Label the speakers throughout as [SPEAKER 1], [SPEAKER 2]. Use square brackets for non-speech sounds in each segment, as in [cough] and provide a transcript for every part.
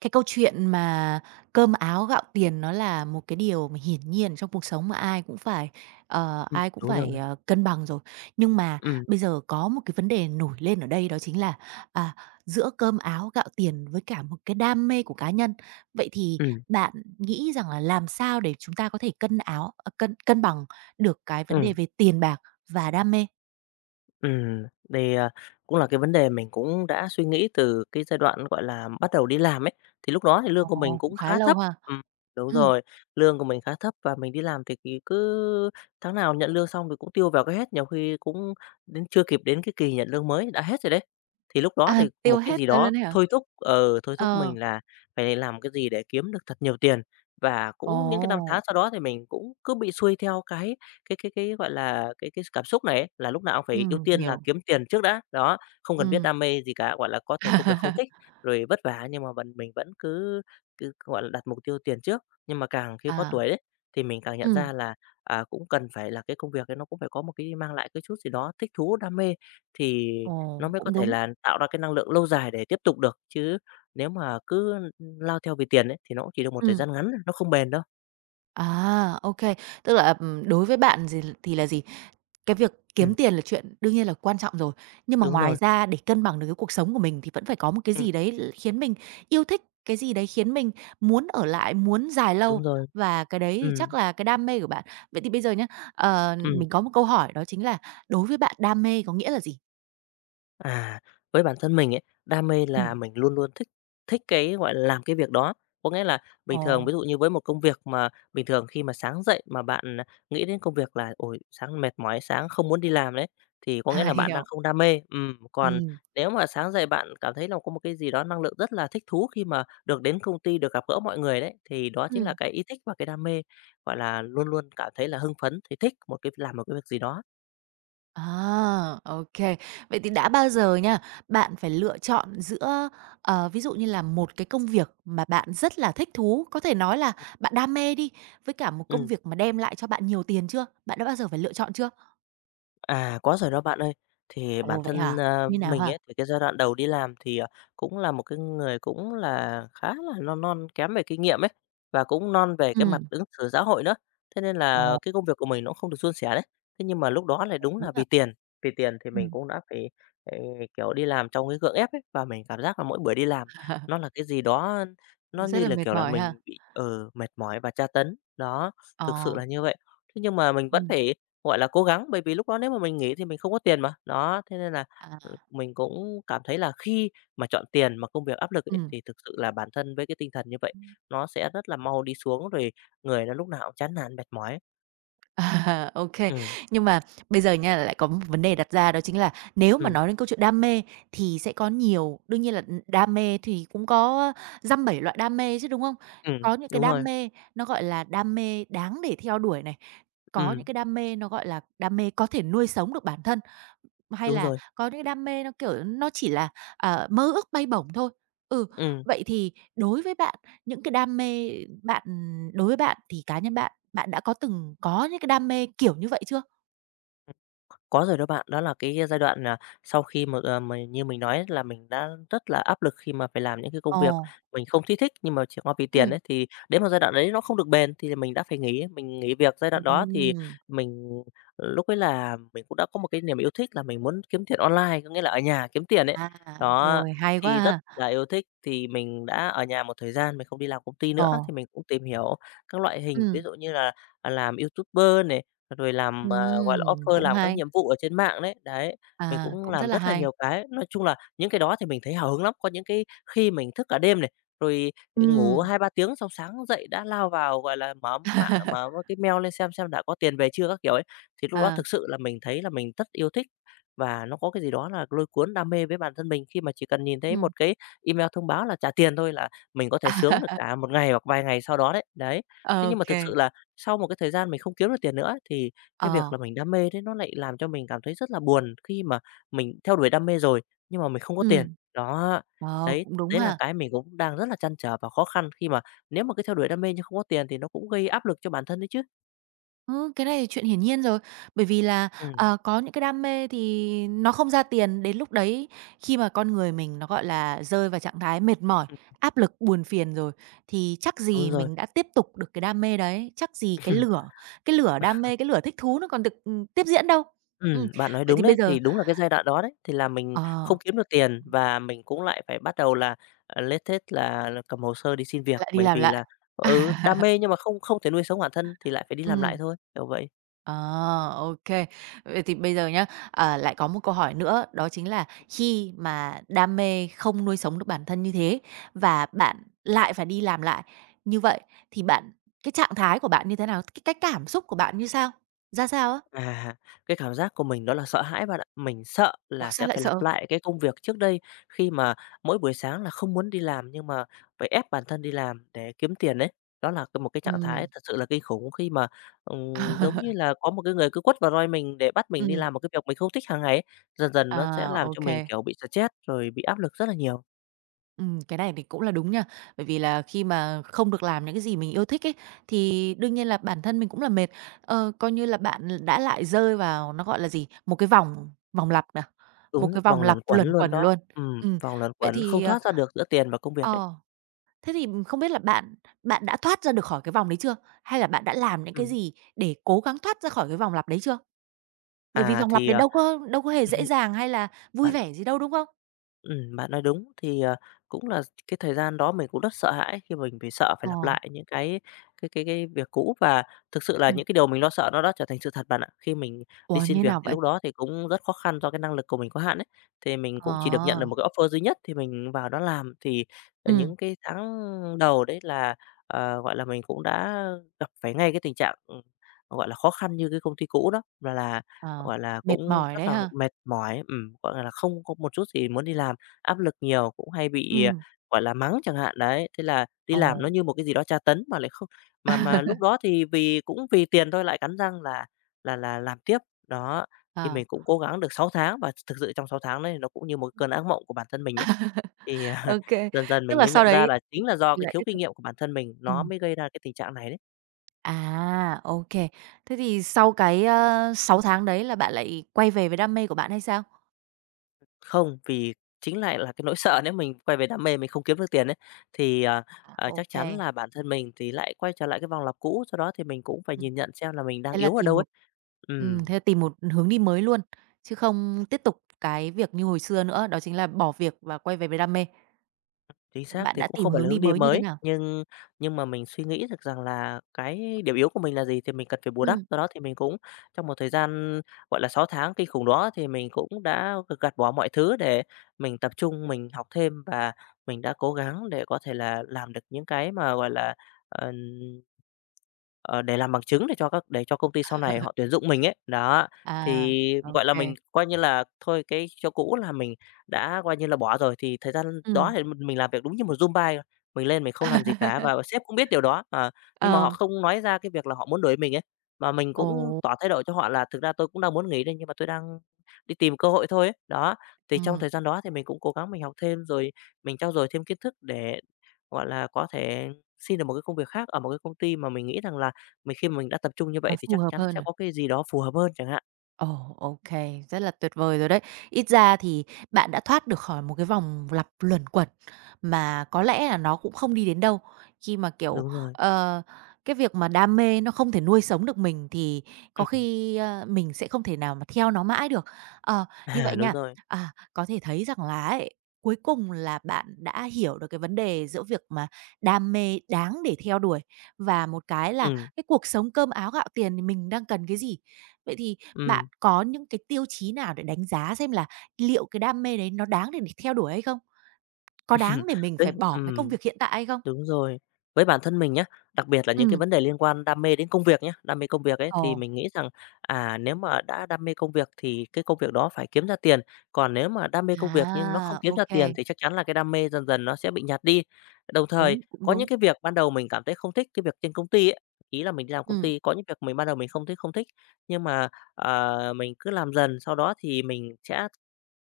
[SPEAKER 1] Cái câu chuyện mà cơm áo gạo tiền nó là một cái điều mà hiển nhiên trong cuộc sống mà ai cũng phải,
[SPEAKER 2] Đúng rồi.
[SPEAKER 1] cân bằng rồi. Nhưng mà
[SPEAKER 2] Ừm,
[SPEAKER 1] bây giờ có một cái vấn đề nổi lên ở đây đó chính là, à, giữa cơm áo gạo tiền với cả một cái đam mê của cá nhân. Vậy thì
[SPEAKER 2] ừm,
[SPEAKER 1] bạn nghĩ rằng là làm sao để chúng ta có thể cân áo ờ, cân cân bằng được cái vấn đề
[SPEAKER 2] ừm,
[SPEAKER 1] về tiền bạc và đam mê?
[SPEAKER 2] ừm. Thì, cũng là cái vấn đề mình cũng đã suy nghĩ từ cái giai đoạn, gọi là, bắt đầu đi làm ấy, thì lúc đó thì lương của
[SPEAKER 1] Ồ,
[SPEAKER 2] mình
[SPEAKER 1] cũng
[SPEAKER 2] cũng
[SPEAKER 1] khá
[SPEAKER 2] khá
[SPEAKER 1] lâu
[SPEAKER 2] thấp.
[SPEAKER 1] ha.
[SPEAKER 2] Ừm, đúng
[SPEAKER 1] Ừm,
[SPEAKER 2] rồi, lương của mình khá thấp và mình đi làm thì cứ tháng nào nhận lương xong thì cũng tiêu vào cái hết, nhiều khi cũng đến chưa kịp đến cái kỳ nhận lương mới đã hết rồi đấy. Thì lúc đó thì
[SPEAKER 1] tiêu
[SPEAKER 2] một cái
[SPEAKER 1] hết
[SPEAKER 2] gì
[SPEAKER 1] nó
[SPEAKER 2] đó
[SPEAKER 1] luôn ấy hả?
[SPEAKER 2] thôi thúc
[SPEAKER 1] Ờ,
[SPEAKER 2] mình là phải làm cái gì để kiếm được thật nhiều tiền. Và cũng những cái năm tháng
[SPEAKER 1] ồ.
[SPEAKER 2] sau đó thì mình cũng cứ bị xuôi theo cái, gọi là, cái cảm xúc này ấy, là lúc nào cũng phải ưu tiên là
[SPEAKER 1] Hiểu.
[SPEAKER 2] kiếm tiền trước đã, đó, không cần biết
[SPEAKER 1] Ừm.
[SPEAKER 2] đam mê gì cả, gọi là, có thể công việc không thích,
[SPEAKER 1] [laughs]
[SPEAKER 2] rồi vất vả nhưng mà mình vẫn cứ cứ, gọi là, đặt mục tiêu tiền trước. Nhưng mà càng khi có
[SPEAKER 1] À,
[SPEAKER 2] tuổi đấy, thì mình càng nhận
[SPEAKER 1] ừm,
[SPEAKER 2] ra là, cũng cần phải là cái công việc ấy nó cũng phải có một cái mang lại cái chút gì đó thích thú, đam mê thì
[SPEAKER 1] ồ,
[SPEAKER 2] nó mới có
[SPEAKER 1] cũng
[SPEAKER 2] thể
[SPEAKER 1] đúng.
[SPEAKER 2] là tạo ra cái năng lượng lâu dài để tiếp tục được, chứ nếu mà cứ, lao theo vì tiền ấy, thì nó cũng chỉ được một thời
[SPEAKER 1] Ừm,
[SPEAKER 2] gian ngắn, nó không bền đâu.
[SPEAKER 1] à, ok. Tức là, đối với bạn gì thì là gì? Cái việc kiếm
[SPEAKER 2] Ừm,
[SPEAKER 1] tiền là chuyện đương nhiên là quan trọng rồi, nhưng mà
[SPEAKER 2] đúng
[SPEAKER 1] ngoài
[SPEAKER 2] rồi,
[SPEAKER 1] ra để cân bằng được cái cuộc sống của mình thì vẫn phải có một cái
[SPEAKER 2] ừm,
[SPEAKER 1] gì đấy l khiến mình yêu thích, cái gì đấy khiến mình muốn ở lại, muốn dài
[SPEAKER 2] đúng
[SPEAKER 1] lâu,
[SPEAKER 2] rồi,
[SPEAKER 1] và cái đấy thì chắc
[SPEAKER 2] ừm.
[SPEAKER 1] là cái đam mê của bạn. Vậy thì bây giờ nhé,
[SPEAKER 2] Ừm,
[SPEAKER 1] mình có một câu hỏi đó chính là đối với bạn đam mê có nghĩa là gì?
[SPEAKER 2] à, với bản thân mình ấy, đam mê là
[SPEAKER 1] Ừm.
[SPEAKER 2] mình luôn luôn thích thích cái, gọi là, làm cái việc đó. Có nghĩa là bình thường
[SPEAKER 1] Ồ,
[SPEAKER 2] ví dụ như với một công việc mà bình thường khi mà sáng dậy mà bạn nghĩ đến công việc là "Ôi, sáng mệt mỏi, sáng không muốn đi làm" đấy, thì có nghĩa
[SPEAKER 1] [laughs] à,
[SPEAKER 2] là bạn đang
[SPEAKER 1] hiểu.
[SPEAKER 2] không đam mê. Còn
[SPEAKER 1] Ừm.
[SPEAKER 2] nếu mà sáng dậy bạn cảm thấy là có một cái gì đó năng lượng rất là thích thú khi mà được đến công ty, được gặp gỡ mọi người đấy, thì đó chính là
[SPEAKER 1] Ừm.
[SPEAKER 2] cái ý thích và cái đam mê, gọi là, luôn luôn cảm thấy là hưng phấn thì thích một cái làm một cái việc gì đó.
[SPEAKER 1] À, ô. Vậy thì đã bao giờ nha, bạn phải lựa chọn giữa, ờ, ví dụ như là một cái công việc mà bạn rất là thích thú, có thể nói là bạn đam mê đi, với cả một công
[SPEAKER 2] Ừm.
[SPEAKER 1] việc mà đem lại cho bạn nhiều tiền chưa? Bạn đã bao giờ phải lựa chọn chưa?
[SPEAKER 2] À, có rồi đó bạn ơi. Thì bản
[SPEAKER 1] Ồ, vậy
[SPEAKER 2] thân,
[SPEAKER 1] hả?
[SPEAKER 2] a,
[SPEAKER 1] Như nào
[SPEAKER 2] mình
[SPEAKER 1] hả?
[SPEAKER 2] ấy, thì cái giai đoạn đầu đi làm thì cũng là một cái người cũng là khá là non non kém về kinh nghiệm ấy, và cũng non về cái mặt
[SPEAKER 1] Ừ.
[SPEAKER 2] ứng xử xã hội nữa. Thế nên
[SPEAKER 1] Ồ,
[SPEAKER 2] là cái công việc của mình nó không được suôn sẻ đấy. Thế nhưng mà lúc đó lại
[SPEAKER 1] hợp
[SPEAKER 2] đúng
[SPEAKER 1] lý
[SPEAKER 2] là
[SPEAKER 1] ha.
[SPEAKER 2] vì tiền thì mình
[SPEAKER 1] Ừm.
[SPEAKER 2] cũng đã phải, ờ, kiểu, đi làm trong cái gượng ép ấy, và mình cảm giác là mỗi buổi đi làm nó là
[SPEAKER 1] [laughs]
[SPEAKER 2] cái gì đó nó
[SPEAKER 1] Rất
[SPEAKER 2] như
[SPEAKER 1] là
[SPEAKER 2] là,
[SPEAKER 1] mệt
[SPEAKER 2] kiểu là,
[SPEAKER 1] mỏi ha?
[SPEAKER 2] mình bị, mệt mỏi và tra tấn. Đó,
[SPEAKER 1] Ồ.
[SPEAKER 2] thực sự là như vậy. Thế nhưng mà mình
[SPEAKER 1] Ừ.
[SPEAKER 2] vẫn phải gọi là, cố gắng, bởi vì lúc đó nếu mà mình nghỉ thì mình không có tiền mà. Đó, thế nên là,
[SPEAKER 1] À,
[SPEAKER 2] mình cũng cảm thấy là khi mà chọn tiền mà công việc áp lực ấy,
[SPEAKER 1] ừm.
[SPEAKER 2] thì thực sự là bản thân với cái tinh thần như vậy, nó sẽ rất là mau đi xuống, rồi người nó lúc nào cũng chán nản, mệt mỏi.
[SPEAKER 1] [laughs] À, ô.
[SPEAKER 2] Ừm,
[SPEAKER 1] Nhưng mà bây giờ nha, lại có một vấn đề đặt ra đó chính là nếu mà
[SPEAKER 2] ừm,
[SPEAKER 1] nói đến câu chuyện đam mê thì sẽ có nhiều đương nhiên là, ừ, đam mê thì cũng có dăm bảy loại đam mê chứ, đúng không?
[SPEAKER 2] ừm,
[SPEAKER 1] Có những cái
[SPEAKER 2] đúng
[SPEAKER 1] đam
[SPEAKER 2] rồi,
[SPEAKER 1] mê nó, gọi là, đam mê đáng để theo đuổi này, có
[SPEAKER 2] ừm,
[SPEAKER 1] những cái đam mê nó, gọi là, đam mê có thể nuôi sống được bản thân. Hay
[SPEAKER 2] đúng
[SPEAKER 1] là
[SPEAKER 2] rồi,
[SPEAKER 1] có những đam mê nó, kiểu, nó chỉ là, ờ, mơ ước bay bổng thôi. Ừ,
[SPEAKER 2] ừm.
[SPEAKER 1] vậy thì đối với bạn, những cái đam mê bạn đối với bạn thì cá nhân bạn, bạn đã có từng có những cái đam mê kiểu như vậy chưa?
[SPEAKER 2] Có rồi đó bạn, đó là cái giai đoạn, là sau khi mà, mình như mình nói là mình đã rất là áp lực khi mà phải làm những cái công việc
[SPEAKER 1] Ồ.
[SPEAKER 2] mình không thích thích, nhưng mà chỉ có vì tiền
[SPEAKER 1] Ừm.
[SPEAKER 2] ấy, thì đến một giai đoạn đấy nó không được bền thì mình đã phải nghỉ. Mình nghỉ việc giai đoạn đó thì
[SPEAKER 1] Ừm.
[SPEAKER 2] mình lúc ấy là mình cũng đã có một cái niềm yêu thích là mình muốn kiếm tiền online, có nghĩa là ở nhà kiếm tiền ấy.
[SPEAKER 1] À,
[SPEAKER 2] Đó,
[SPEAKER 1] rồi, hay quá
[SPEAKER 2] thì rất
[SPEAKER 1] ha.
[SPEAKER 2] là yêu thích, thì mình đã ở nhà một thời gian, mình không đi làm công ty
[SPEAKER 1] Ồ.
[SPEAKER 2] nữa thì mình cũng tìm hiểu các loại hình, ví
[SPEAKER 1] Ừm.
[SPEAKER 2] dụ như là, làm YouTuber này, rồi làm, gọi là,
[SPEAKER 1] Ừm,
[SPEAKER 2] offer,
[SPEAKER 1] cũng
[SPEAKER 2] làm các
[SPEAKER 1] hay.
[SPEAKER 2] nhiệm vụ ở trên mạng đấy, đấy, mình
[SPEAKER 1] À,
[SPEAKER 2] cũng
[SPEAKER 1] cũng rất
[SPEAKER 2] làm
[SPEAKER 1] là
[SPEAKER 2] rất là
[SPEAKER 1] hay.
[SPEAKER 2] nhiều cái. Nói chung là những cái đó thì mình thấy hào hứng lắm, có những cái khi mình thức cả đêm này, rồi ngủ
[SPEAKER 1] Ừm.
[SPEAKER 2] 2-3 tiếng xong sáng dậy đã lao vào, gọi là, mở mạng, mở
[SPEAKER 1] [laughs]
[SPEAKER 2] cái mail lên xem đã có tiền về chưa các kiểu ấy. Thì lúc đó
[SPEAKER 1] À.
[SPEAKER 2] thực sự là mình thấy là mình rất yêu thích và nó có cái gì đó là lôi cuốn, đam mê với bản thân mình khi mà chỉ cần nhìn thấy
[SPEAKER 1] Ừm.
[SPEAKER 2] một cái email thông báo là trả tiền thôi là mình có thể sướng được
[SPEAKER 1] À,
[SPEAKER 2] cả một ngày hoặc vài ngày sau đó đấy, đấy.
[SPEAKER 1] Ô
[SPEAKER 2] Thế nhưng mà thực
[SPEAKER 1] kê.
[SPEAKER 2] sự là
[SPEAKER 1] [laughs]
[SPEAKER 2] sau một cái thời gian mình không kiếm được tiền nữa thì cái việc
[SPEAKER 1] Ờ.
[SPEAKER 2] là mình đam mê đấy nó lại làm cho mình cảm thấy rất là buồn khi mà mình theo đuổi đam mê rồi, nhưng mà mình không có tiền.
[SPEAKER 1] Ừm.
[SPEAKER 2] Đó,
[SPEAKER 1] Ờ,
[SPEAKER 2] đấy,
[SPEAKER 1] cũng đúng
[SPEAKER 2] đấy là
[SPEAKER 1] ha.
[SPEAKER 2] cái mình cũng đang rất là trăn trở và khó khăn khi mà nếu mà cứ theo đuổi đam mê nhưng không có tiền thì nó cũng gây áp lực cho bản thân đấy chứ.
[SPEAKER 1] Ừ, cái này thì chuyện hiển nhiên rồi. Bởi vì là,
[SPEAKER 2] Ừm,
[SPEAKER 1] ờ, có những cái đam mê thì nó không ra tiền, đến lúc đấy khi mà con người mình nó, gọi là, rơi vào trạng thái mệt mỏi,
[SPEAKER 2] ừm,
[SPEAKER 1] áp lực, buồn phiền rồi, thì chắc gì
[SPEAKER 2] đúng rồi.
[SPEAKER 1] mình đã tiếp tục được cái đam mê đấy, chắc gì cái
[SPEAKER 2] [laughs]
[SPEAKER 1] lửa cái lửa đam mê, cái lửa thích thú nó còn được, tiếp diễn đâu. Ừm,
[SPEAKER 2] Bạn nói
[SPEAKER 1] vậy thì
[SPEAKER 2] đúng
[SPEAKER 1] bây
[SPEAKER 2] đấy.
[SPEAKER 1] giờ
[SPEAKER 2] Thì đúng là cái giai đoạn đó đấy, thì là mình
[SPEAKER 1] ờ,
[SPEAKER 2] không kiếm được tiền và mình cũng lại phải bắt đầu là, lết thết là cầm hồ sơ đi xin việc,
[SPEAKER 1] lại đi
[SPEAKER 2] bởi
[SPEAKER 1] làm
[SPEAKER 2] vì
[SPEAKER 1] lại.
[SPEAKER 2] là,
[SPEAKER 1] [laughs]
[SPEAKER 2] đam mê nhưng mà không không thể nuôi sống bản thân thì lại phải đi làm lại
[SPEAKER 1] Ừm.
[SPEAKER 2] thôi, kiểu vậy.
[SPEAKER 1] À, ok. Vậy thì bây giờ nhá, ờ, lại có một câu hỏi nữa, đó chính là khi mà đam mê không nuôi sống được bản thân như thế và bạn lại phải đi làm lại như vậy, thì bạn cái trạng thái của bạn như thế nào? Cái cảm xúc của bạn như sao? Ra sao á?
[SPEAKER 2] À, cái cảm giác của mình đó là sợ hãi bạn ạ. Mình sợ
[SPEAKER 1] Ủa,
[SPEAKER 2] là
[SPEAKER 1] sao
[SPEAKER 2] sẽ
[SPEAKER 1] lại
[SPEAKER 2] phải lặp
[SPEAKER 1] sợ?
[SPEAKER 2] lại cái công việc trước đây khi mà mỗi buổi sáng là không muốn đi làm nhưng mà phải ép bản thân đi làm để kiếm tiền đấy. Đó là một cái trạng
[SPEAKER 1] Ừ.
[SPEAKER 2] thái thật sự là kinh khủng khi mà giống như
[SPEAKER 1] [laughs]
[SPEAKER 2] là có một cái người cứ quất vào roi mình để bắt mình đi
[SPEAKER 1] Ừ.
[SPEAKER 2] làm một cái việc mình không thích hàng ngày ấy. Dần dần nó sẽ
[SPEAKER 1] À,
[SPEAKER 2] làm cho
[SPEAKER 1] ok.
[SPEAKER 2] mình kiểu
[SPEAKER 1] [laughs]
[SPEAKER 2] bị stress rồi bị áp lực rất là nhiều.
[SPEAKER 1] Cái này thì cũng là đúng nha. Bởi vì là khi mà không được làm những cái gì mình yêu thích ấy, thì đương nhiên là bản thân mình cũng là mệt. Ờ, coi như là bạn đã lại rơi vào nó, gọi là gì, một cái vòng vòng lặp nè, một
[SPEAKER 2] Đúng,
[SPEAKER 1] cái vòng
[SPEAKER 2] vòng
[SPEAKER 1] lặp
[SPEAKER 2] luẩn quẩn
[SPEAKER 1] luẩn
[SPEAKER 2] luôn
[SPEAKER 1] quẩn
[SPEAKER 2] đó.
[SPEAKER 1] luôn. Ừm,
[SPEAKER 2] Vòng luẩn
[SPEAKER 1] vậy
[SPEAKER 2] quẩn
[SPEAKER 1] thì,
[SPEAKER 2] không
[SPEAKER 1] ờ.
[SPEAKER 2] thoát ra được giữa tiền và công việc ấy.
[SPEAKER 1] Ờ, thế thì không biết là bạn bạn đã thoát ra được khỏi cái vòng đấy chưa? Hay là bạn đã làm những cái
[SPEAKER 2] Ừm.
[SPEAKER 1] gì để cố gắng thoát ra khỏi cái vòng lặp đấy chưa? Bởi vì
[SPEAKER 2] À
[SPEAKER 1] vòng lặp
[SPEAKER 2] thì
[SPEAKER 1] đấy đâu có hề dễ
[SPEAKER 2] [laughs]
[SPEAKER 1] dàng hay là vui vẻ gì đâu, đúng không?
[SPEAKER 2] Bạn nói đúng. Thì, cũng là cái thời gian đó mình cũng rất sợ hãi khi mình vì sợ phải
[SPEAKER 1] Ờ,
[SPEAKER 2] lặp lại những cái việc cũ và thực sự là
[SPEAKER 1] ừm,
[SPEAKER 2] những cái điều mình lo sợ nó đã trở thành sự thật bạn ạ. Khi mình đi
[SPEAKER 1] ủa,
[SPEAKER 2] xin
[SPEAKER 1] như
[SPEAKER 2] việc
[SPEAKER 1] nào
[SPEAKER 2] thì
[SPEAKER 1] vậy?
[SPEAKER 2] lúc đó thì cũng rất khó khăn do cái năng lực của mình có hạn ấy, thì mình
[SPEAKER 1] Ờ.
[SPEAKER 2] cũng chỉ được nhận được một cái offer duy nhất thì mình vào đó làm. Thì,
[SPEAKER 1] Ừm,
[SPEAKER 2] những cái tháng đầu đấy là, gọi là, mình cũng đã gặp phải ngay cái tình trạng, gọi là, khó khăn như cái công ty cũ đó, là,
[SPEAKER 1] ờ,
[SPEAKER 2] gọi là,
[SPEAKER 1] mệt
[SPEAKER 2] cũng
[SPEAKER 1] mỏi
[SPEAKER 2] rất
[SPEAKER 1] đấy
[SPEAKER 2] là
[SPEAKER 1] ha?
[SPEAKER 2] mệt mỏi, gọi là, không có một chút gì muốn đi làm áp lực nhiều, cũng hay bị,
[SPEAKER 1] Ừm,
[SPEAKER 2] gọi là, mắng chẳng hạn, đấy. Thế là đi làm nó
[SPEAKER 1] ồ.
[SPEAKER 2] như một cái gì đó tra tấn mà lại không mà lúc
[SPEAKER 1] [laughs]
[SPEAKER 2] đó thì vì cũng vì tiền thôi lại cắn răng là làm tiếp. Đó, thì
[SPEAKER 1] Ờ,
[SPEAKER 2] mình cũng cố gắng được 6 tháng và thực sự trong 6 tháng đấy nó cũng như một cơn ác mộng của bản thân mình ấy. Thì [laughs]
[SPEAKER 1] ok,
[SPEAKER 2] dần dần
[SPEAKER 1] tức
[SPEAKER 2] mình
[SPEAKER 1] là
[SPEAKER 2] mới
[SPEAKER 1] sau
[SPEAKER 2] nhận ra
[SPEAKER 1] đấy
[SPEAKER 2] là chính là do
[SPEAKER 1] thì
[SPEAKER 2] cái
[SPEAKER 1] lại
[SPEAKER 2] thiếu
[SPEAKER 1] tiếp
[SPEAKER 2] kinh
[SPEAKER 1] tục.
[SPEAKER 2] nghiệm của bản thân mình nó
[SPEAKER 1] Ừm,
[SPEAKER 2] mới gây ra cái tình trạng này đấy.
[SPEAKER 1] à, ok. Thế thì sau cái, ơ, 6 tháng đấy là bạn lại quay về với đam mê của bạn hay sao?
[SPEAKER 2] Không, vì chính lại là cái nỗi sợ nếu mình quay về đam mê mình không kiếm được tiền ấy, thì,
[SPEAKER 1] Ô
[SPEAKER 2] chắc
[SPEAKER 1] kê,
[SPEAKER 2] chắn là bản thân mình thì lại quay trở lại cái vòng lặp cũ, do đó thì mình cũng phải
[SPEAKER 1] ừm.
[SPEAKER 2] nhìn nhận xem là mình đang
[SPEAKER 1] Thế là
[SPEAKER 2] yếu ở
[SPEAKER 1] tìm
[SPEAKER 2] đâu ấy.
[SPEAKER 1] một
[SPEAKER 2] Ừm,
[SPEAKER 1] thế là tìm một hướng đi mới luôn, chứ không tiếp tục cái việc như hồi xưa nữa, đó chính là bỏ việc và quay về với đam mê.
[SPEAKER 2] chính xác,
[SPEAKER 1] Bạn
[SPEAKER 2] thì
[SPEAKER 1] đã
[SPEAKER 2] cũng
[SPEAKER 1] tìm
[SPEAKER 2] không phải
[SPEAKER 1] hướng
[SPEAKER 2] là
[SPEAKER 1] đi
[SPEAKER 2] hướng đi
[SPEAKER 1] mới như thế
[SPEAKER 2] mới,
[SPEAKER 1] nào?
[SPEAKER 2] nhưng mà mình suy nghĩ được rằng là cái điểm yếu của mình là gì thì mình cần phải bù đắp,
[SPEAKER 1] Ừm,
[SPEAKER 2] do đó thì mình cũng trong một thời gian, gọi là, 6 tháng kinh khủng đó thì mình cũng đã gạt bỏ mọi thứ để mình tập trung mình học thêm và mình đã cố gắng để có thể là làm được những cái mà, gọi là, ờ Ờ, để làm bằng chứng để cho công ty sau này họ tuyển dụng mình ấy. Đó,
[SPEAKER 1] à,
[SPEAKER 2] thì,
[SPEAKER 1] ok
[SPEAKER 2] gọi là,
[SPEAKER 1] kê,
[SPEAKER 2] mình coi như là thôi cái chỗ cũ là mình đã coi như là bỏ rồi, thì thời gian đó
[SPEAKER 1] ừm.
[SPEAKER 2] thì mình làm việc đúng như một Zumba, mình lên mình không làm gì cả
[SPEAKER 1] [laughs]
[SPEAKER 2] và sếp cũng biết điều đó. Ờ, nhưng mà họ
[SPEAKER 1] Ờ,
[SPEAKER 2] không nói ra cái việc là họ muốn đuổi mình ấy, mà mình
[SPEAKER 1] ồ,
[SPEAKER 2] cũng tỏ thái độ cho họ là "Thực ra tôi cũng đang muốn nghỉ đây, nhưng mà tôi đang đi tìm cơ hội thôi" ấy. Đó, thì trong
[SPEAKER 1] ừm,
[SPEAKER 2] thời gian đó thì mình cũng cố gắng mình học thêm, rồi mình trau dồi thêm kiến thức để, gọi là, có thể xin được một cái công việc khác ở một cái công ty mà mình nghĩ rằng là mình khi mà mình đã tập trung như
[SPEAKER 1] nó
[SPEAKER 2] vậy thì
[SPEAKER 1] phù
[SPEAKER 2] chắc
[SPEAKER 1] hợp
[SPEAKER 2] chắn
[SPEAKER 1] hơn
[SPEAKER 2] sẽ
[SPEAKER 1] à?
[SPEAKER 2] có cái gì đó phù hợp hơn chẳng hạn.
[SPEAKER 1] Ồ, ô, rất là tuyệt vời rồi đấy. Ít ra thì bạn đã thoát được khỏi một cái vòng lặp luẩn quẩn mà có lẽ là nó cũng không đi đến đâu. Khi mà, kiểu,
[SPEAKER 2] Đúng rồi.
[SPEAKER 1] ờ, cái việc mà đam mê nó không thể nuôi sống được mình thì có
[SPEAKER 2] Ừm,
[SPEAKER 1] khi, ơ, mình sẽ không thể nào mà theo nó mãi được. Ờ, như
[SPEAKER 2] à,
[SPEAKER 1] vậy
[SPEAKER 2] đúng
[SPEAKER 1] nha,
[SPEAKER 2] rồi.
[SPEAKER 1] à, có thể thấy rằng là ấy, cuối cùng là bạn đã hiểu được cái vấn đề giữa việc mà đam mê đáng để theo đuổi và một cái là
[SPEAKER 2] Ừm,
[SPEAKER 1] cái cuộc sống cơm áo gạo tiền thì mình đang cần cái gì. Vậy thì bạn
[SPEAKER 2] ừm.
[SPEAKER 1] có những cái tiêu chí nào để đánh giá xem là liệu cái đam mê đấy nó đáng để mình theo đuổi hay không? Có đáng
[SPEAKER 2] [laughs]
[SPEAKER 1] để mình phải
[SPEAKER 2] Đấy,
[SPEAKER 1] bỏ cái công
[SPEAKER 2] ừm.
[SPEAKER 1] việc hiện tại hay không?
[SPEAKER 2] Đúng rồi. Với bản thân mình nhé, đặc biệt là những cái
[SPEAKER 1] Ừm.
[SPEAKER 2] vấn đề liên quan đam mê đến công việc nhé, đam mê công việc ấy,
[SPEAKER 1] Ồ,
[SPEAKER 2] thì mình nghĩ rằng, nếu mà đã đam mê công việc thì cái công việc đó phải kiếm ra tiền, còn nếu mà đam mê công việc nhưng nó không
[SPEAKER 1] à,
[SPEAKER 2] kiếm
[SPEAKER 1] ô
[SPEAKER 2] ra
[SPEAKER 1] kê,
[SPEAKER 2] tiền thì chắc chắn là cái đam mê dần dần nó sẽ bị nhạt đi. Đồng thời,
[SPEAKER 1] đúng, cũng
[SPEAKER 2] có những
[SPEAKER 1] đúng.
[SPEAKER 2] cái việc ban đầu mình cảm thấy không thích, cái việc trên công ty ấy, ý là mình đi làm công
[SPEAKER 1] Ừm.
[SPEAKER 2] ty, có những việc mình ban đầu mình không thấy không thích, nhưng mà, mình cứ làm dần, sau đó thì mình sẽ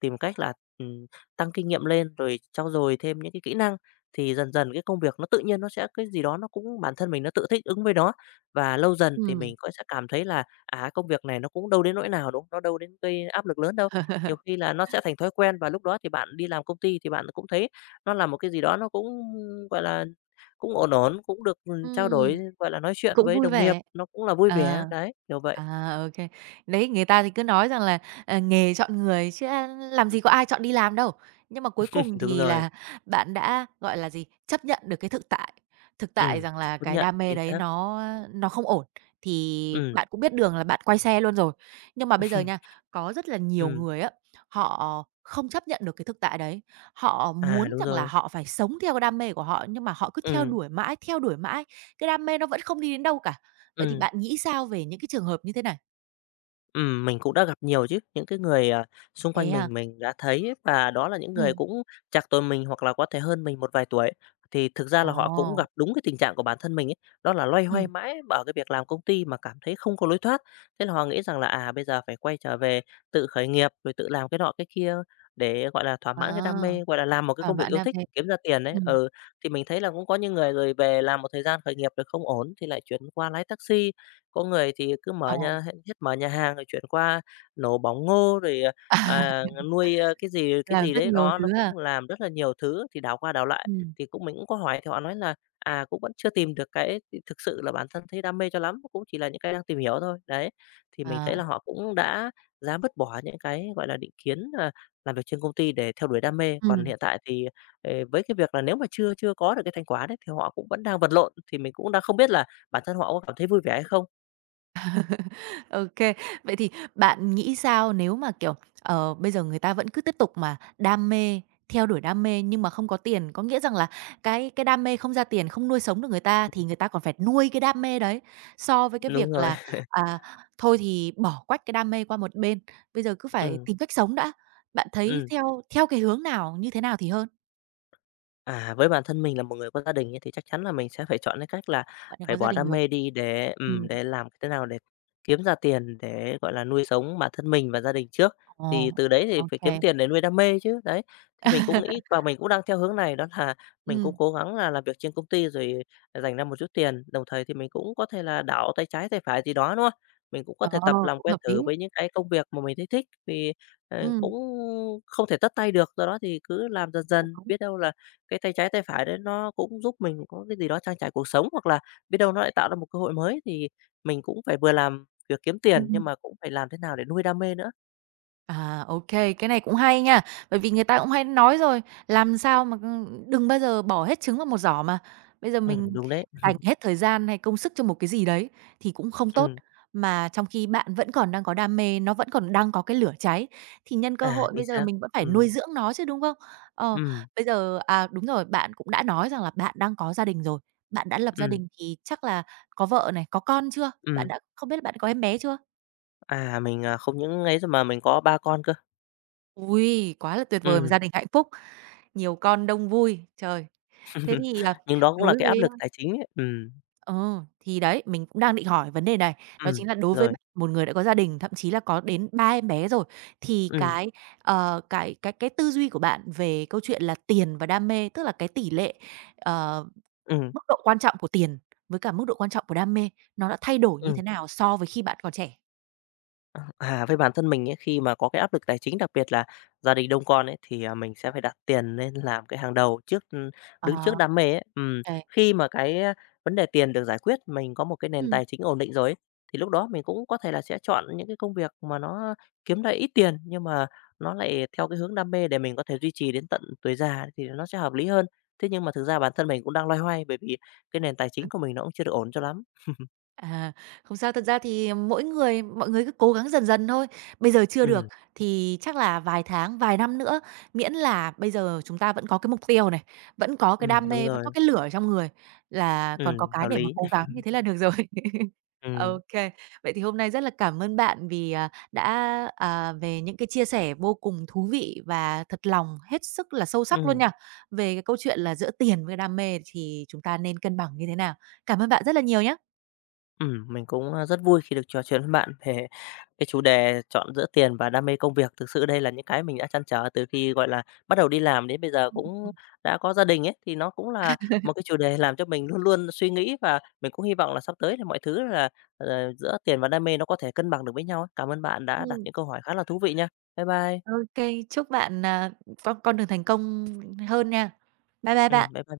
[SPEAKER 2] tìm cách là, ừm, tăng kinh nghiệm lên, rồi trau dồi thêm những cái kỹ năng, thì dần dần cái công việc nó tự nhiên nó sẽ cái gì đó nó cũng bản thân mình nó tự thích ứng với nó. Và lâu dần thì mình
[SPEAKER 1] Ừm,
[SPEAKER 2] cũng sẽ cảm thấy là, công việc này nó cũng đâu đến nỗi nào, đúng không? Nó đâu đến gây áp lực lớn đâu. Nhiều khi là nó sẽ thành thói quen và lúc đó thì bạn đi làm công ty thì bạn cũng thấy nó là một cái gì đó nó cũng, gọi là, cũng ổn ổn, cũng được, trao đổi,
[SPEAKER 1] ừm.
[SPEAKER 2] gọi là, nói chuyện
[SPEAKER 1] Cũng
[SPEAKER 2] với
[SPEAKER 1] vui
[SPEAKER 2] đồng nghiệp,
[SPEAKER 1] vẻ.
[SPEAKER 2] nó cũng là vui vẻ,
[SPEAKER 1] Ờ.
[SPEAKER 2] đấy, kiểu vậy.
[SPEAKER 1] À, ok. Đấy, người ta thì cứ nói rằng là, ờ, nghề chọn người chứ, a, làm
[SPEAKER 2] Ừm,
[SPEAKER 1] gì có ai chọn đi làm đâu. Nhưng mà cuối
[SPEAKER 2] [laughs]
[SPEAKER 1] cùng
[SPEAKER 2] đúng
[SPEAKER 1] thì
[SPEAKER 2] rồi,
[SPEAKER 1] là bạn đã, gọi là gì, chấp nhận được cái thực tại
[SPEAKER 2] ừm,
[SPEAKER 1] rằng là
[SPEAKER 2] công
[SPEAKER 1] cái
[SPEAKER 2] nhận,
[SPEAKER 1] đam mê
[SPEAKER 2] chính
[SPEAKER 1] đấy
[SPEAKER 2] xác,
[SPEAKER 1] nó không ổn, thì
[SPEAKER 2] ừm,
[SPEAKER 1] bạn cũng biết đường là bạn quay xe luôn rồi. Nhưng mà bây giờ
[SPEAKER 2] ừm.
[SPEAKER 1] nha, có rất là nhiều
[SPEAKER 2] [laughs]
[SPEAKER 1] người á, họ không chấp nhận được cái thực tại đấy. Họ
[SPEAKER 2] À,
[SPEAKER 1] muốn
[SPEAKER 2] đúng
[SPEAKER 1] rằng là
[SPEAKER 2] rồi.
[SPEAKER 1] họ phải sống theo cái đam mê của họ, nhưng mà họ cứ
[SPEAKER 2] Ừm,
[SPEAKER 1] theo đuổi mãi cái đam mê nó vẫn không đi đến đâu cả. Vậy thì
[SPEAKER 2] ừm,
[SPEAKER 1] bạn nghĩ sao về những cái trường hợp như thế này?
[SPEAKER 2] mình cũng đã gặp nhiều chứ, những cái người, xung
[SPEAKER 1] Thế
[SPEAKER 2] quanh
[SPEAKER 1] à?
[SPEAKER 2] mình đã thấy và đó là những người
[SPEAKER 1] Ừm.
[SPEAKER 2] cũng trạc tuổi mình hoặc là có thể hơn mình một vài tuổi. Thì thực ra là họ cũng gặp
[SPEAKER 1] Ồ!
[SPEAKER 2] đúng cái tình trạng của bản thân mình ấy, đó là loay hoay
[SPEAKER 1] Ừm.
[SPEAKER 2] mãi ở cái việc làm công ty mà cảm thấy không có lối thoát. Thế là họ nghĩ rằng là, bây giờ phải quay trở về tự khởi nghiệp, rồi tự làm cái nọ cái kia để, gọi là, thỏa
[SPEAKER 1] À,
[SPEAKER 2] mãn cái đam mê, gọi là, làm một cái
[SPEAKER 1] thỏa
[SPEAKER 2] công việc
[SPEAKER 1] mãn
[SPEAKER 2] yêu
[SPEAKER 1] đam
[SPEAKER 2] thích,
[SPEAKER 1] mê.
[SPEAKER 2] kiếm ra tiền đấy.
[SPEAKER 1] Ừm,
[SPEAKER 2] Ừ, thì mình thấy là cũng có những người rồi về làm một thời gian khởi nghiệp rồi không ổn thì lại chuyển qua lái taxi. Có người thì cứ
[SPEAKER 1] ờ,
[SPEAKER 2] mở nhà hết hết mở nhà hàng rồi chuyển qua nổ bóng ngô rồi, à,
[SPEAKER 1] [laughs]
[SPEAKER 2] nuôi, cái gì
[SPEAKER 1] à,
[SPEAKER 2] cái
[SPEAKER 1] làm
[SPEAKER 2] gì
[SPEAKER 1] rất
[SPEAKER 2] đấy,
[SPEAKER 1] nhiều
[SPEAKER 2] đó, nó
[SPEAKER 1] thứ ha?
[SPEAKER 2] cũng làm rất là nhiều thứ. Thì đảo qua đảo lại
[SPEAKER 1] Ừm,
[SPEAKER 2] thì cũng mình cũng có hỏi thì họ nói là, cũng vẫn chưa tìm được cái thực sự là bản thân thấy đam mê cho lắm, cũng chỉ là những cái đang tìm hiểu thôi, đấy. Thì mình thấy
[SPEAKER 1] à,
[SPEAKER 2] là họ cũng đã dám vứt bỏ những cái, gọi là, định kiến, làm việc trên công ty để theo đuổi đam mê. Còn
[SPEAKER 1] ừm.
[SPEAKER 2] hiện tại thì, với cái việc là nếu mà chưa chưa có được cái thành quả đấy thì họ cũng vẫn đang vật lộn, thì mình cũng đang không biết là bản thân họ có cảm thấy vui vẻ hay không?
[SPEAKER 1] OK. Vậy thì bạn nghĩ sao nếu mà, kiểu, ờ, bây giờ người ta vẫn cứ tiếp tục mà đam mê, theo đuổi đam mê nhưng mà không có tiền? Có nghĩa rằng là cái đam mê không ra tiền, không nuôi sống được người ta thì
[SPEAKER 2] Ừm,
[SPEAKER 1] người ta còn phải nuôi cái đam mê đấy, so với cái
[SPEAKER 2] đúng
[SPEAKER 1] việc
[SPEAKER 2] rồi.
[SPEAKER 1] là, à, thôi thì bỏ quách cái đam mê qua một bên, bây giờ cứ phải
[SPEAKER 2] Ừm,
[SPEAKER 1] tìm cách sống đã. Bạn thấy
[SPEAKER 2] ừm.
[SPEAKER 1] theo theo cái hướng nào, như thế nào thì hơn?
[SPEAKER 2] À, với bản thân mình là một người có gia đình ấy, thì chắc chắn là mình sẽ phải chọn cái cách là
[SPEAKER 1] Bạn đã
[SPEAKER 2] phải
[SPEAKER 1] có gia
[SPEAKER 2] bỏ
[SPEAKER 1] đình
[SPEAKER 2] đam
[SPEAKER 1] rồi.
[SPEAKER 2] mê đi để, ừm,
[SPEAKER 1] Ừm,
[SPEAKER 2] để làm thế nào để kiếm ra tiền để, gọi là, nuôi sống bản thân mình và gia đình trước. Thì
[SPEAKER 1] ồ,
[SPEAKER 2] từ đấy thì phải
[SPEAKER 1] OK.
[SPEAKER 2] kiếm tiền để nuôi đam mê chứ, đấy. Thì mình cũng nghĩ
[SPEAKER 1] [laughs]
[SPEAKER 2] và mình cũng đang theo hướng này, đó là mình cũng
[SPEAKER 1] Ừ.
[SPEAKER 2] cố gắng là làm việc trên công ty rồi dành ra một chút tiền, đồng thời thì mình cũng có thể là đảo tay trái tay phải gì đó, đúng không? Mình cũng có thể
[SPEAKER 1] Ờ,
[SPEAKER 2] tập làm
[SPEAKER 1] cũng
[SPEAKER 2] quen
[SPEAKER 1] hợp lý.
[SPEAKER 2] thử với những cái công việc mà mình thấy thích vì,
[SPEAKER 1] Ừ.
[SPEAKER 2] cũng không thể tất tay được, do đó thì cứ làm dần
[SPEAKER 1] Cũng
[SPEAKER 2] dần,
[SPEAKER 1] đúng.
[SPEAKER 2] biết đâu là cái tay trái tay phải đấy nó cũng giúp mình có cái gì đó trang trải cuộc sống, hoặc là biết đâu nó lại tạo ra một cơ hội mới thì mình cũng phải vừa làm việc kiếm tiền,
[SPEAKER 1] Ừm.
[SPEAKER 2] nhưng mà cũng phải làm thế nào để nuôi đam mê nữa.
[SPEAKER 1] À, ok, cái này cũng hay nha. Bởi vì người ta cũng hay nói rồi, làm sao mà, đừng bao giờ bỏ hết trứng vào một giỏ mà. Bây giờ mình
[SPEAKER 2] Đúng đấy.
[SPEAKER 1] dành hết thời gian hay công sức cho một cái gì đấy thì cũng không tốt,
[SPEAKER 2] Ừm,
[SPEAKER 1] mà trong khi bạn vẫn còn đang có đam mê, nó vẫn còn đang có cái lửa cháy, thì nhân cơ
[SPEAKER 2] à,
[SPEAKER 1] hội
[SPEAKER 2] chính
[SPEAKER 1] bây giờ
[SPEAKER 2] xác.
[SPEAKER 1] mình vẫn phải nuôi
[SPEAKER 2] Ừm,
[SPEAKER 1] dưỡng nó chứ, đúng không? Ờ,
[SPEAKER 2] ừm,
[SPEAKER 1] bây giờ à, đúng rồi, bạn cũng đã nói rằng là bạn đang có gia đình rồi, bạn đã lập gia
[SPEAKER 2] ừm,
[SPEAKER 1] đình thì chắc là có vợ này, có con chưa? Bạn
[SPEAKER 2] ừm.
[SPEAKER 1] đã không biết là bạn có em bé chưa?
[SPEAKER 2] À, mình, không những ấy rồi mà mình có ba con cơ.
[SPEAKER 1] Ôi, quá là tuyệt vời, một gia
[SPEAKER 2] Ừm,
[SPEAKER 1] đình hạnh phúc. Nhiều con đông vui, trời! Thế thì, à,
[SPEAKER 2] [laughs] nhưng đó cũng là
[SPEAKER 1] đối
[SPEAKER 2] cái áp
[SPEAKER 1] với
[SPEAKER 2] lực tài chính ấy.
[SPEAKER 1] ờ, thì đấy, mình cũng đang định hỏi vấn đề này, đó
[SPEAKER 2] Ừm,
[SPEAKER 1] chính là đối với bạn,
[SPEAKER 2] rồi,
[SPEAKER 1] một người đã có gia đình, thậm chí là có đến 3 em bé rồi, thì
[SPEAKER 2] ừm,
[SPEAKER 1] cái, ờ, cái tư duy của bạn về câu chuyện là tiền và đam mê, tức là cái tỷ lệ, ờ,
[SPEAKER 2] ừm,
[SPEAKER 1] mức độ quan trọng của tiền với cả mức độ quan trọng của đam mê, nó đã thay đổi như
[SPEAKER 2] ừm.
[SPEAKER 1] thế nào so với khi bạn còn trẻ?
[SPEAKER 2] À, với bản thân mình ấy, khi mà có cái áp lực tài chính, đặc biệt là gia đình đông con ấy, thì, mình sẽ phải đặt tiền lên làm cái hàng đầu trước,
[SPEAKER 1] Ờ.
[SPEAKER 2] đứng trước đam mê ấy. Ừm,
[SPEAKER 1] Kê.
[SPEAKER 2] khi mà cái, vấn đề tiền được giải quyết, mình có một cái nền
[SPEAKER 1] Ừm.
[SPEAKER 2] tài chính ổn định rồi ấy, thì lúc đó mình cũng có thể là sẽ chọn những cái công việc mà nó kiếm ra ít tiền, nhưng mà nó lại theo cái hướng đam mê để mình có thể duy trì đến tận tuổi già thì nó sẽ hợp lý hơn. Thế nhưng mà thực ra bản thân mình cũng đang loay hoay bởi vì cái nền tài chính của mình nó cũng chưa được ổn cho lắm. [laughs]
[SPEAKER 1] À, không sao, thật ra thì mỗi người mọi người cứ cố gắng dần dần thôi. Bây giờ chưa được
[SPEAKER 2] Ừm,
[SPEAKER 1] thì chắc là vài tháng, vài năm nữa, miễn là bây giờ chúng ta vẫn có cái mục tiêu này, vẫn có cái đam
[SPEAKER 2] đúng
[SPEAKER 1] mê, vẫn
[SPEAKER 2] rồi,
[SPEAKER 1] có cái lửa ở trong người là còn có cái
[SPEAKER 2] hợp
[SPEAKER 1] để mà
[SPEAKER 2] lý.
[SPEAKER 1] cố gắng
[SPEAKER 2] [laughs]
[SPEAKER 1] như thế là được rồi. [laughs]
[SPEAKER 2] Ừm.
[SPEAKER 1] Ok. Vậy thì hôm nay rất là cảm ơn bạn vì, à, đã, à, về những cái chia sẻ vô cùng thú vị và thật lòng, hết sức là sâu sắc luôn
[SPEAKER 2] Ừ,
[SPEAKER 1] nha, về cái câu chuyện là giữa tiền với đam mê thì chúng ta nên cân bằng như thế nào. Cảm ơn bạn rất là nhiều
[SPEAKER 2] mình cũng, rất vui khi được trò chuyện với bạn về [laughs] cái chủ đề chọn giữa tiền và đam mê công việc. Thực sự đây là những cái mình đã trăn trở từ khi, gọi là, bắt đầu đi làm đến bây giờ
[SPEAKER 1] nhá.
[SPEAKER 2] cũng đã có gia đình ấy, thì nó cũng là một cái chủ đề làm cho mình luôn luôn suy nghĩ và mình cũng hy vọng là sắp tới thì mọi thứ là, giữa tiền và đam mê nó có thể cân bằng được với nhau ấy. Cảm ơn bạn đã đặt
[SPEAKER 1] Ừm,
[SPEAKER 2] những câu hỏi khá là thú vị nha. Bye bye.
[SPEAKER 1] ô kê, chúc bạn, à, con đường thành công hơn nha. Bye bye
[SPEAKER 2] Ừ,
[SPEAKER 1] bạn.
[SPEAKER 2] bye bye.